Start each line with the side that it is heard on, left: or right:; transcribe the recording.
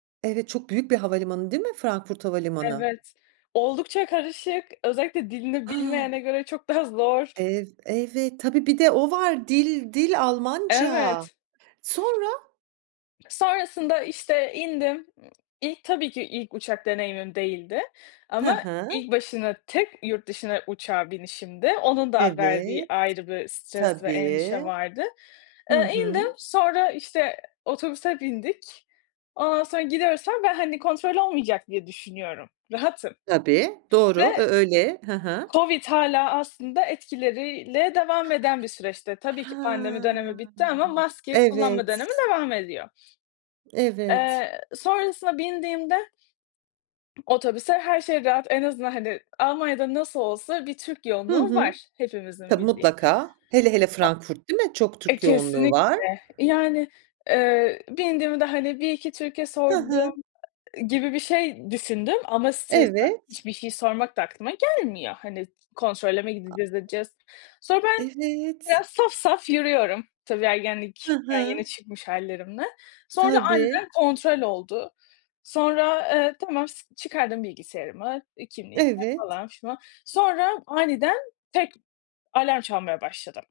right: Evet, çok büyük bir havalimanı, değil mi Frankfurt havalimanı?
left: Evet oldukça karışık, özellikle dilini
right: A!
left: bilmeyene göre çok daha zor.
right: Ev evet. Tabii, bir de o var dil dil Almanca.
left: Evet.
right: Sonra?
left: Sonrasında, işte, indim. Imm, ilk, tabii ki, ilk uçak deneyimim değildi
right: Hı
left: ama
right: hı.
left: ilk başına tek yurt dışına uçağa binişimdi. Onun da verdiği
right: Evet.
left: ayrı bir stres ve
right: Tabii.
left: endişe vardı.
right: Hı
left: Iıı, indim,
right: hı.
left: sonra, işte, otobüse bindik. Ondan sonra gidiyoruz falan ama ben, hani, kontrol olmayacak diye düşünüyorum, rahatım
right: Tabii,
left: ve
right: doğru. Ö öyle. Hı hı.
left: Covid hâlâ aslında etkileriyle devam eden bir süreçti. Tabii ki pandemi dönemi
right: Hıı.
left: bitti ama maske kullanma dönemi
right: Evet.
left: devam ediyor.
right: Evet.
left: Eee, sonrasında bindiğimde, ııı, otobüse her şey rahat, en azından, hani, Almanya'da nasıl olsa bir Türk
right: Hı
left: yoğunluğu
right: hı.
left: var hepimizin
right: Tabii,
left: bildiği.
right: mutlaka. Hele hele Frankfurt, değil mi? Çok
left: O E,
right: Türk yoğunluğu var.
left: kesinlikle, yani, ııı, bindiğimde hani 1 2 Türk'e
right: Hı
left: sordum,
right: hı.
left: ııı, gibi bir şey düşündüm ama stresten
right: Evet.
left: hiçbir şey sormak da aklıma gelmiyor. Hani, kontrole mi
right: A
left: gideceğiz, edeceğiz. Sonra ben
right: Evet.
left: biraz saf saf yürüyorum, tabii,
right: Hı
left: ergenlikten
right: hı.
left: yeni çıkmış hâllerimle. Sonra
right: Tabii.
left: aniden kontrol oldu. Sonra, eee, tamam, s çıkardım bilgisayarımı, iii, kimliğimi
right: Evet.
left: falan filan. Sonra aniden tek alarm çalmaya başladı.